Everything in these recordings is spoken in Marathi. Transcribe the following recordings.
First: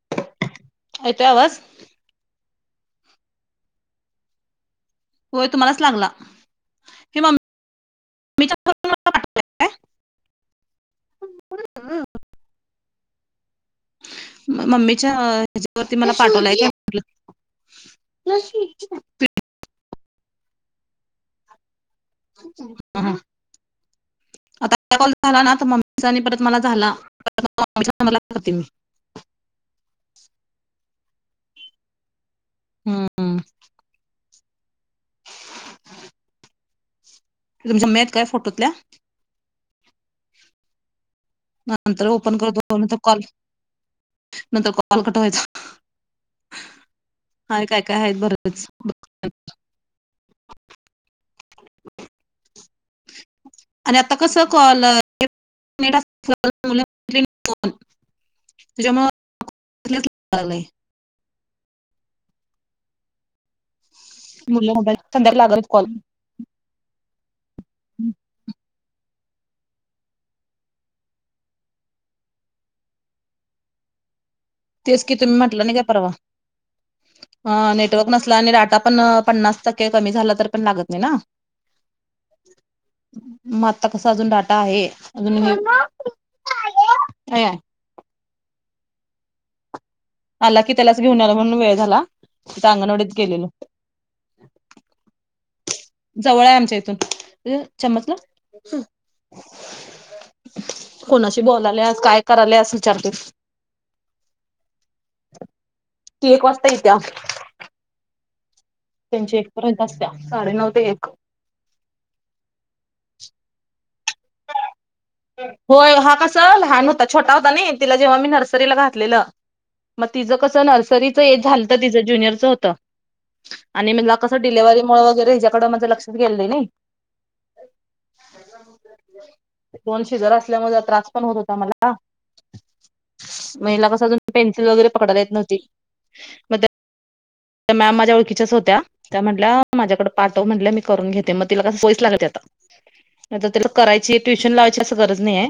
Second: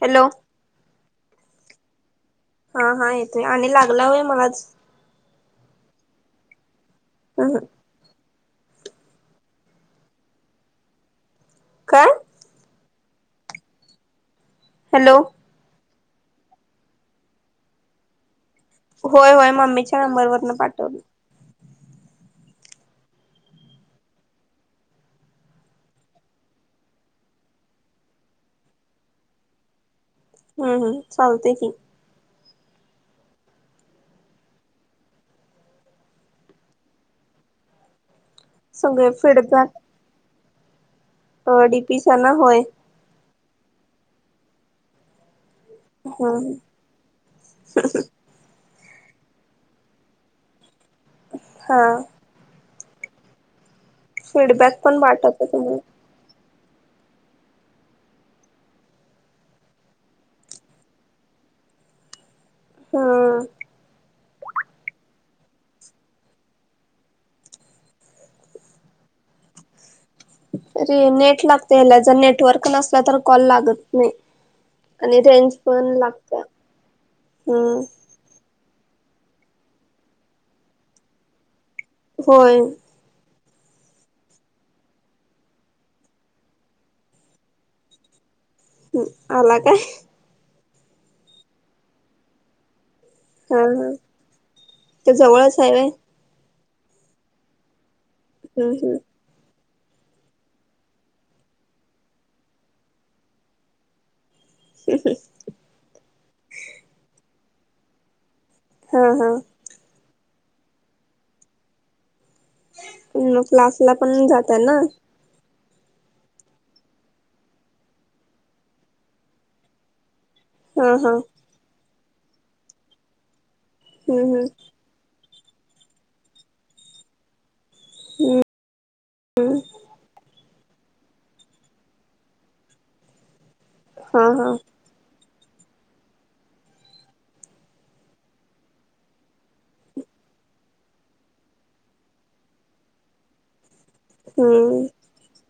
हॅलो येत आवाज हा हा येतोय आणि लागला होय मलाच होय तुमलाच लागला हम ह मी त्याून मला वाट काय का मम्मीच्या हॅलो ह्याच्यावरती मला पाठवलायच म्हटलं नंबर वरन पाठवली हम आता कॉल झाला ना मम्मीचा आणि परत मला झाला म् नबरते मी [unintelligible] हम्म हम्म चालते की हम्म हम तुमच्या म्यात काय फोटो सग एफ यक नंतर ना ओपन होय करतो नंतर कॉल नंतर कॉल हम्म कटवायचा हाय काय काय आहेत बरच [unintelligible] हा आणि आता कस फीडबॅक कॉल पण पाठवतो तुम्हाला त्याच्यामुळ [unintelligible] हा. मु संंद्याकाळी लागल कॉल. अे नेट लागते याला जर नेटवर्क नसला तर कॉल लागत नाही. तेच की आणि तुम्ही रेंज म्हटलं नाही का पण परवा लागत्या हम्म नेटवर्क नसला आणि डाटा पण पन्नास टक्के कमी झालं तर पण लागत नाही ना? होय. मग आत्ता कसा अजून डाटा आहे. अजून अ [inaudible] हम्म. अला काय? आला की त्यालाच घेऊन आला म्हणून वेळ झाला तिथं अंगणवाडी हा हा. त्या जवळच आहे वय. जवळ आहे आमच्या इथून. चम्मचला हम्म हम्म. कोणाशी बोलाल्या काय करालस विचारतय. ती एक वाजता येत्या. हा हा त्यांच्या एक पर्यंत असत्या. साडेनऊ ते एक. मग क्लास ला पण जातय ना? होय. हा कस लहान होता छोटा होता ना तिला जेव्हा मी नर्सरीला घातलेलं मग तिचं कसं हा हा नर्सरीचं एज झालं तर तिचं ज्युनियरचं होत. आणि मला कस हम्म हम् डिलिव्हरी मुळे वगैरे कड माझ लक्षच गेलं नाही. दोन सिजर असल्यामुळे त्रास पण होत होता मला. मग हिला अजून हा हा पेन्सिल वगैरे पकडता येत नव्हती. मग त्या त्या मॅम माझ्या ओळखच्याच होत्या. म्हटल्या माझ्याकडे पाठव म्हटल्या मी करून घेते, मग तिला कसं सवयच लागली आता. आता त्याला करायची ट्युशन लावायची हम्म असं गरज नाही आहे.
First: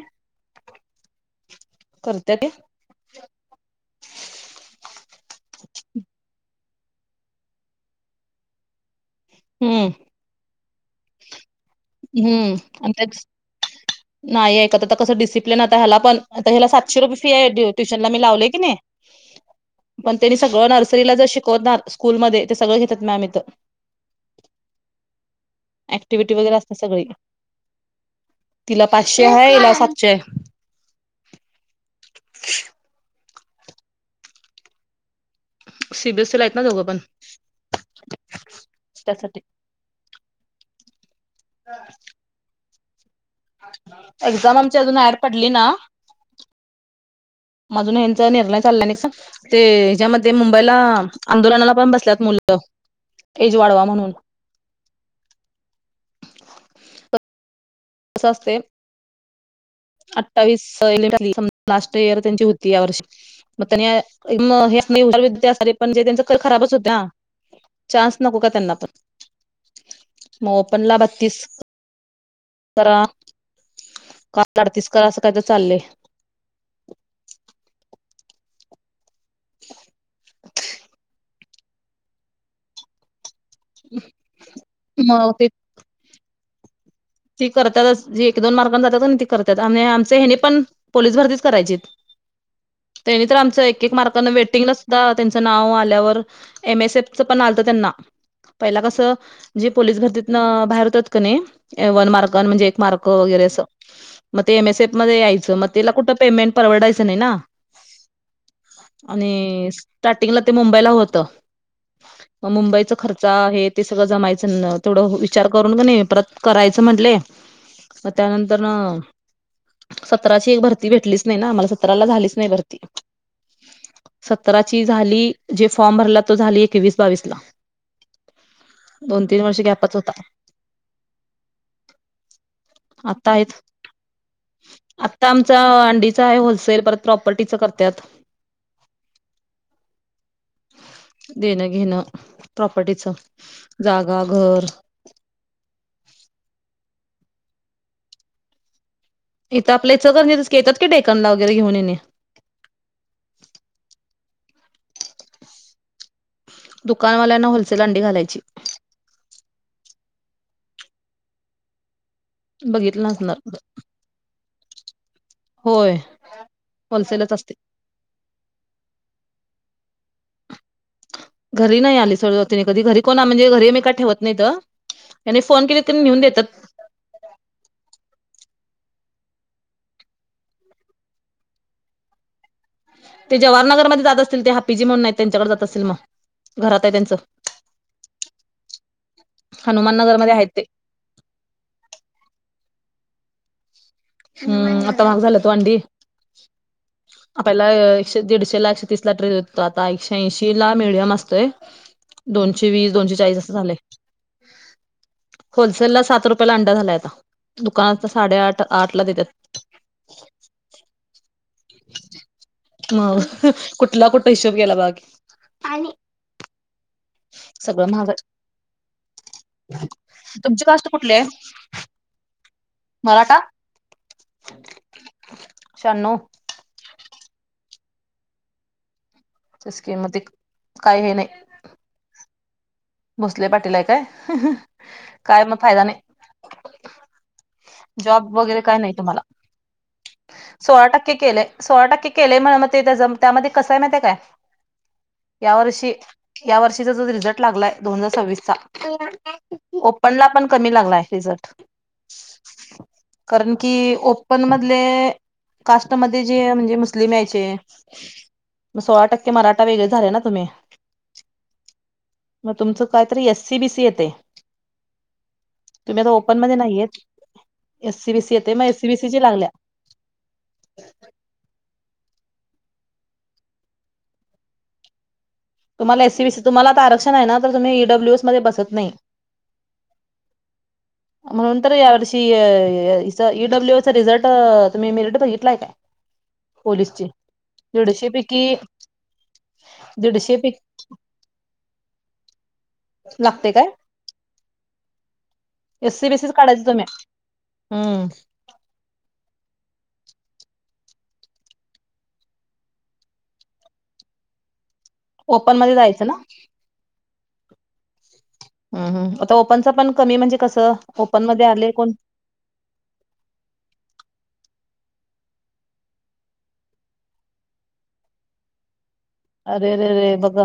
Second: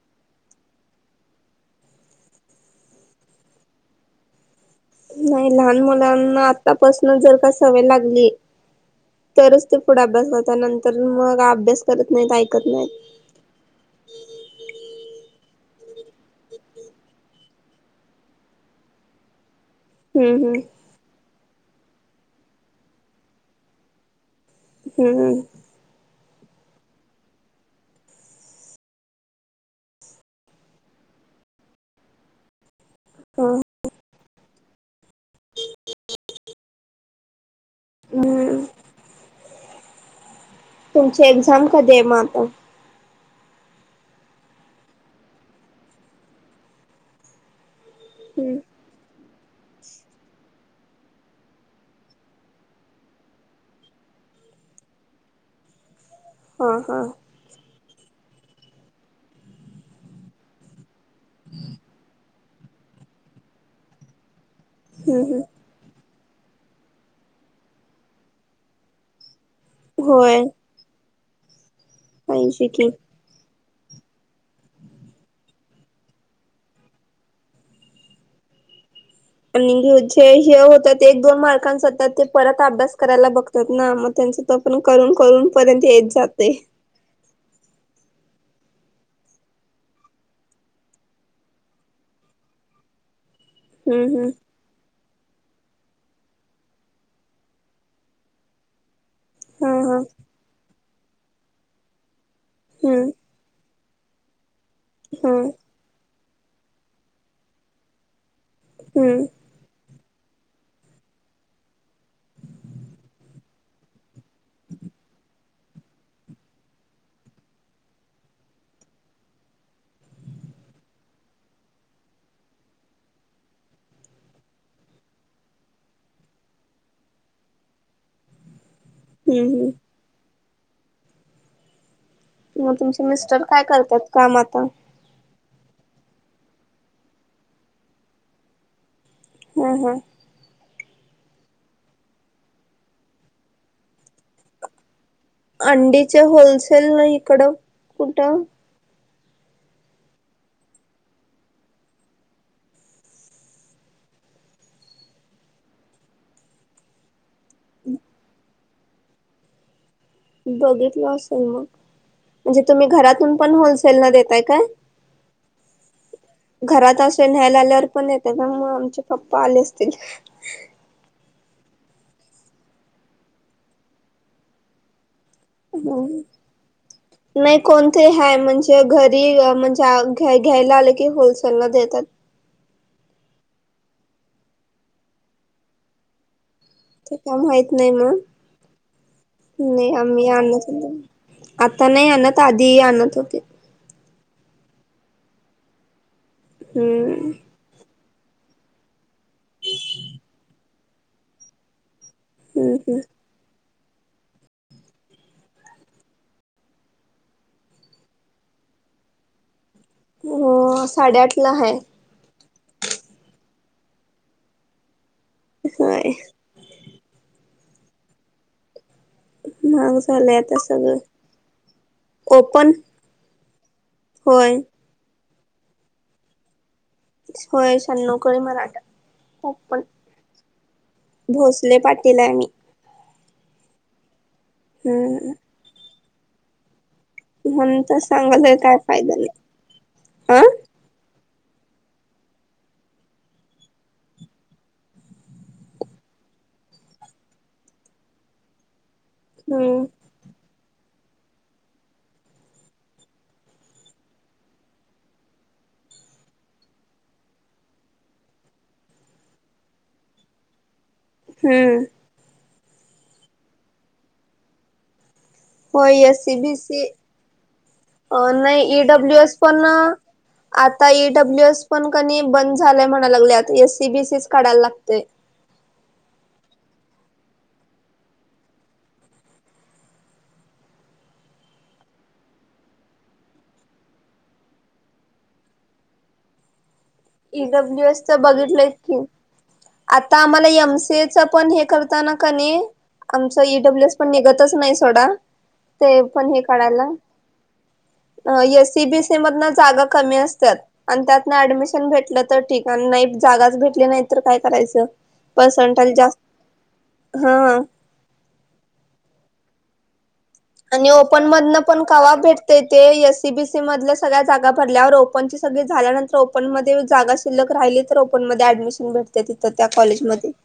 करत्या ती. नाही. लहान मुलांना आतापासन जर का सवय लागली तरच ते हम्म पुढे अभ्यास करत नंतर मग अभ्यास करत नाहीत ऐकत हम्म. नाहीत नाही ऐकत कसं डिसिप्लिन हला पण ह्याला सातशे रुपये फी आहे ट्युशनला मी लावलेय की नाही पण त्यांनी हम्म हम्म सगळं नर्सरीला जर शिकवणार स्कूलमध्ये ते सगळं घेतात मॅम इथं. हम्म. ऍक्टिव्हिटी वगैरे असतात सगळं. तिला पाचशे आहे हिला सातशे. [inaudible] हा. सीबीएसईी ला आहेत ना दोघं पण. त्यासाठी म तुमची एक्झाम कधी आहे मग आता? एक्झाम आमच्या अजून ऍड पडली ना अजून यांचा हम्म निर्णय चाललाय नाही का? ते हच्यामध्ये मुंबईला आंदोलनाला पण बसल्यात मुलं. एज वाढवा म्हणून. हा हा. कस असतय. अठ्ठावीस लास्ट इयर त्यांची होती या वर्षी मग त्यां हुशार हम्म हम्म विद्यार्थी पण जे त्यांच खराबच होत ना चान्स नको का त्यांना पण. मग ओपनला बत्तीस पैसे की करा अडतीस का असं चाललय. आणि जे हे होत एक दोन मार्कां सतत ते परत अभ्यास करायला बघत ना मग त्यांच त पण करून मग ते करून पर्यंत एज जाते. ती करतातच जी एक दोन मार्गने जातात ती करतात आणि आमचे हने पण पोलीस भरतीच करायचीत. त्यांनी तर आमं एक एक हम्म मार्काने हम्म वेटिंगला सुद्धा त्यां नाव आल्यावर एम एस एफ च पण आलत त्यांना पहिला कस जे हा हा पोलीस भरतीत बाहेर होतात का नाही एवन मार्क म्हणजे एक मार्क हम्म वगैरे अस ते एम एसएफ मध्ये हा हम्म यायचं मग त्याला कुठं पेमेंट परवडायचं नाही ना हम्म आणि स्टार्टिंगला ते मुंबईला होत. म मुंबईचा खर्च आहे ते सगळं जमायचं तेडं विचार करून प नाही परत करायचं म्हटले म त्यानंतर सतराची एक भरती भेटलीच नाही ना आम्हाला सतराला झालीच नाही भरती. सतराची झाली जे फॉर्म भरला तो झाली एकवीस बावीस ला. दोन तीन वर्ष हम्म गॅपच होता. मग तुमचे आता मिस्टर आहेत काय करतात काम आता आता आमचा अंडी होलसेल परत प्रॉपर्टीच करतात. हम्म हम्म देणं घेणं प्रॉपर्टीचं जागा घर अंडीच्या होलसेल ना इकडं कुठं इथं आपल्या इचलकरंजी तच की तस येतात क डेकनला वगैरे घेऊन येणे. [unintelligible] दुकानवाल्यांना होलसेल अंडी घालायची. बघितलं असेल मग. म्हणजे तुम्ही बघितलं घरातून नसणार पण होलसेलला देताय काय? होय घरात असे होलसेलच असते न्यायला आल्यावर पण येत का मग आमचे पप्पा आले असतील. घरी नाही आली सरजवतीने कधी घरी कोणा म्हणजे घरी मी काय ठेवत नाही इत. नाही कोणते ह म्हणजे घरी म्हणजे घ्यायला आले की होलसेलला देतात. ते जवाहरनगरमध्ये जात असतील ते हापीजी म्हणून नाही त्यांच्याकडे जात असतील मग. घरात आहे त्यांचं ते काम माहित नाही मग. नाही आम्ही हनुमाननगरमध्ये आहेत आण ते आता नाही आधी आणत आधी आणत होते. हम्म आता महाग झालं त ओ अंडी. हम्म. शे दीडशे ला एकशे तीसला ट्रेड होतो आता एकशे ऐशी ला मिडियम असतोय. दोनशे हम्म वीस हम्म दोनशेचाळीस असं झालंय. होलसेल ला सात रुपयाला अंडा झालाय आता दुकानात साडेआठ. आठला देतात. हो साडेआठ ला आहे. म कुठला कुठ हिशोब केला बघा कि. होय. सगळं महाग हाय. महाग झालंय आता सगळं. कुठली आहे ओपन होय. शहानऊ होय शहानउण कुळी मराठा. ओपन सिस्की मग ते काय हे नाही भोसले पाटील हाय मी भोसले पाटील हाय हम्म काय मग फायदा नाही. म्हणून तर जॉब सांगायला वगैरे काय नाही फायदा तुम्हाला हा सोळा टक्के केलेय. सोळा टक्के केलेय म्ह मग ते त्यामध्ये कसं आहे माहित हे काय या वर्षी या वर्षीचा जो रिझल्ट लागलाय दोन हजार सव्वीसचा. हम्म ओपनला पण कमी लागलाय रिझर्ट. कारण की ओपन मधले, कास्टमध्ये जे म्हणजे मुस्लिम यायचे, मग सोळा टक्के मराठा वेगळे झाले ना तुम्ही. हम्म मग तुमचं काय तरी एस सी बीसी येते. हो तुम्ही आता ए सी ओपन बी मध्ये सी नाहीयेत एससी अ बीसी येते मग नाही एससी बीसी ची ईडब्ल्युएस लागल्या पण आता ईडब्ल्यूएस पण नि बंद झालय म्हणाय लागल्यात एससी बीसीच काढाय लागतंय. तुम्हाला एसीबीस तुम्हाला आता आरक्षण आहे ना तर तुम्ही ईडब्ल्यूएस मध्ये बसत नाही. [inaudible] म्हणून तर या वर्षी [unintelligible] ईडब्ल्यूचा रिझल्ट तुम्ही मिेरट बघितलाय का? [inaudible] ईडब्ल्यू एस च बघितलंय की. आता दीडशे आम्हाला पैकी एम सच पण हे करताना [inaudible] क नै आमच लागते काय ईडब्ल्यू एस पण निघतच नाही सोडा एस ते सी बीसीच पण हे काढायचं काढायला तुम्ही हम्म. [inaudible] अं एस सीबीस... [inaudible] ते मधनं जागा कमी असत्यात अन् त्यातनं ऍडमिश... ण भेटलं तर ठीक नाही जागाच भेटली नाही तर काय करायचं. ओपन मध्ये जायचं ना हां आता ओपन पण कमी म्हणजे कसं आणि ओपन मध्ये मधनं आले पण कोण कवा भेटतयं ते एससीबीसी मधल्या सगळ्या जागा भरल्यावर ओपन ची सगळी झाल्यानंतर ओपन मध्ये जागा शिल्लक राहिली तर ओपन मध्ये ऍडमिशन भेट ते तिथं त्या अरे रे रे कॉलेजमध्ये बघ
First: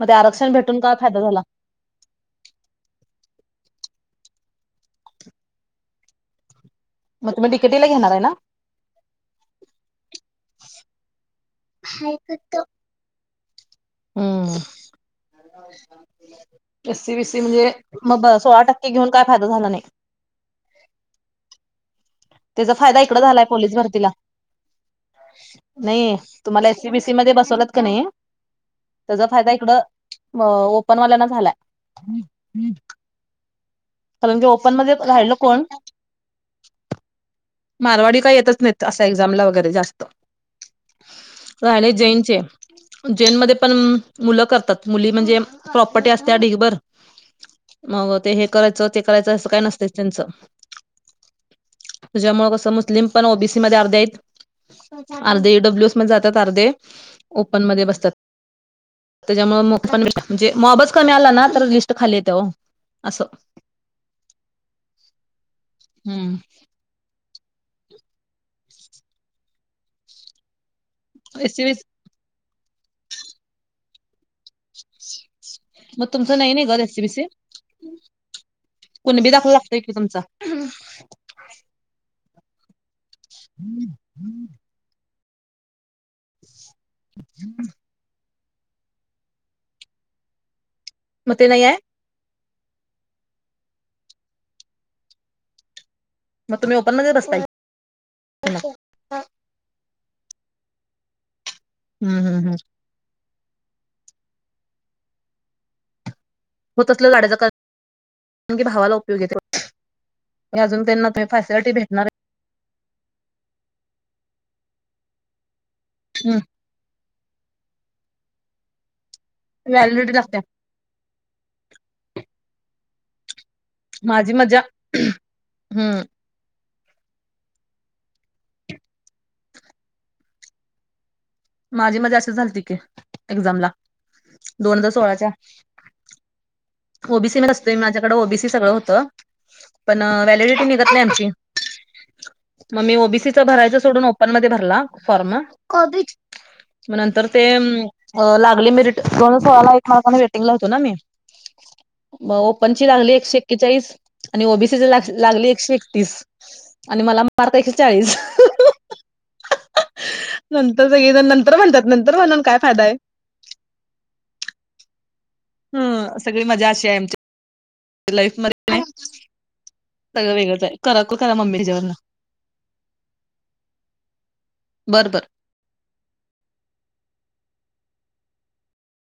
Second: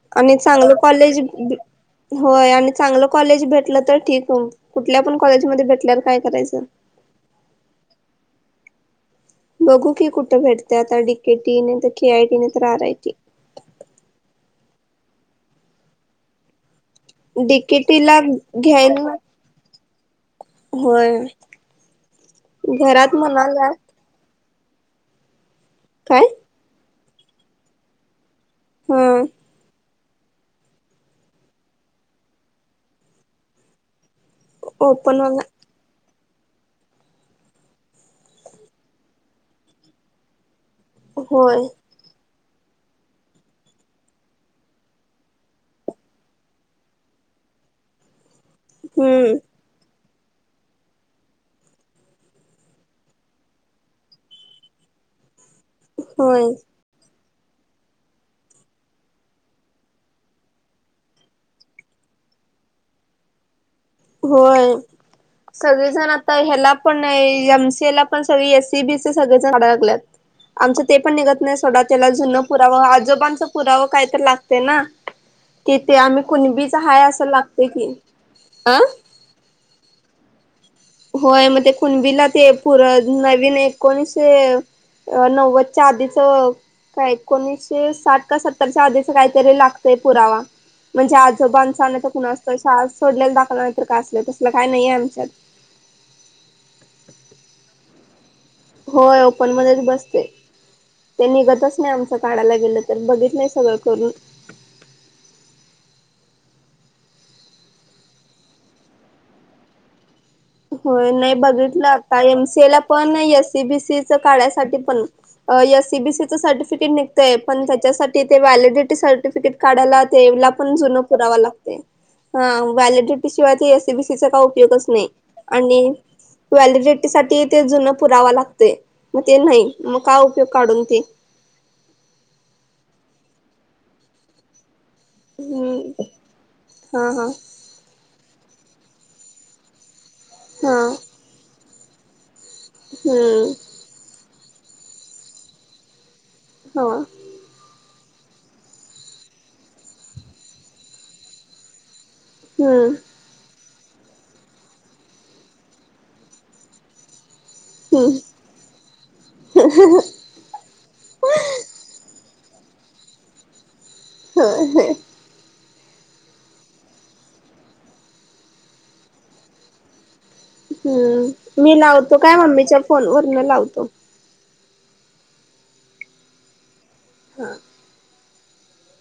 मग ते आणि आरक्षण चांगलं भेटून काय कॉलेज फायदा झाला [unintelligible] व्हय आणि चांगलं कॉलेज भेटलं [inaudible] ठीक ओ कुठल्या पण कॉलेजमध्ये भेटल्यावर काय करायचं. मग तुम्ही डिकेटीला घेणार आहे ना? बघू की कुठं भेटतय आता डीकेटी नायतर तर के आयटी नायतर तर आर आय टी हम् एससी बीसी म्हणजे डिकेटीला मग सोळा टक्के घ्यायन घेऊन काय फायदा झाला नाही. होय. त्याचा फायदा घरात इकडं झालाय म्हणाला पोलीस भरतीला नाही काय तुम्हाला एससीबीसी मध्ये बसवलत का नाही. ह त्याचा फायदा इकडं म ओपनवाल्याना झाला. त्यानंतर ओपन मध्ये र्याह्यलं कोन [inaudible] मारवाडी का येतच नाहीत असा एक्झामला वगैरे जास्त. होय [unintelligible] जेनमध्ये पण मुलं करतात मुली म्हणजे... प्रॉपर्टी असत ढिगभर. मग ते हे करायचं ते करायच हम्म असं काय नसत त्यांचं ह्याच्यामुळे कसं मुस्लिम पण ओबीसी मध्ये अर्धे आहेत. अर्धे एडब्ल्यू एस मध्ये जातात होय अर्धे ओपन मध्ये बसतात. त्याच्यामुळे पण म्हणजे मॉबच कमी आला ना तर लिस्ट खाली येते हो असं होय सगळेजण आता ह्याला पण नाही. एमसीएलापण सगळी एसीबिसी सगळीच अडकल्यात आमचं ते पण निघत नाही सोडा एसीबीसी त्याला जुन पुराव आजोबांचा पुराव काय तर लागते ना, तिथे मग आम्ही तुमचं नाही नाही कुणबीच ग हाय एसीबीसी असं लागतय की. अं कुणबी दाखला लागतोय क तुमचा होय, मग ते कुणबीला ते पुर नवीन एक [inaudible] अ नव्वदच्या आधीच, काय एकोणीसशे साठ सत्तरच्या आधीच काहीतरी लागतंय पुरावा. म्हणजे मग ते नाही आहे आजोबांचा नायतर कुणाचा शाळ सोडलेला दाखला नाहीतर का असलं तसलं काय नाहीये आमच्यात. मग तुम्ही ओपन मध्ये बसताय. हम्म होय ओपन मध्येच बसते त्ये निघतच नाही आमच हम्म हम्म. काढायला गेलं तर. बघितलंय सगळं करून. होत असले लाडाचा भावाला उपयोग येते. अजून त्यांना होय नाही फॅसिलिटी बघितलं भेटणार आता. एमसेला पण एस सीबीसीच काढयसाठी पण एस सीबीसी आहे. चं सर्टिफिकेट निघतय. पण त्याच्यासाठी ते व्हॅलिडिटी सर काढायला व्हॅलिडिटी लागत्या तेला पण ते जुना पुरावा लागतय. ह व्हॅलिडीटी शिवाय एसीबीसीचा माझी का मजा उपयोगच नाही. आणि हम्म व्हॅलिडिटी साठी ते जुन पुरावा लागतय. मग ते नाही मग का उपयोग काढून ते. माझी मध्ये असच झालत की एक्झामला. दोन सोळाच्या हम्म हा हा ओबीसी नसते माझ्या ओबीसी सगळं होत. पण व्हॅलिडिटी हा निघत नाही आमची. मग मी ओबीसीच हम्म भरायच सोडून, ओपन मध्ये भरला फॉर्म. हा मग नंतर ते अ लागली मी रिट दोन हजार सोळाला एक मार्काने वेटिंग ला होतो ना मी. म ओपन ची हम्म लागली एकशे एक्केचाळीस आणि ओबीसी लागले, एकशे एकतीस आणि मला हम्म [unintelligible] नंतर सगळे तर नंतर म्हणतात. नंतर म्हणून काय फायदा आहे. ह ह हम सगळी मजा अशी आहे आमच्या लाईफ मध्ये. सगळं वेगळंच आहे करा करा मम्मी हम्म मी ह्याच्यावरन लावतो. काय मम्मीच्या फोन वरन लावतो. बरं बर हा.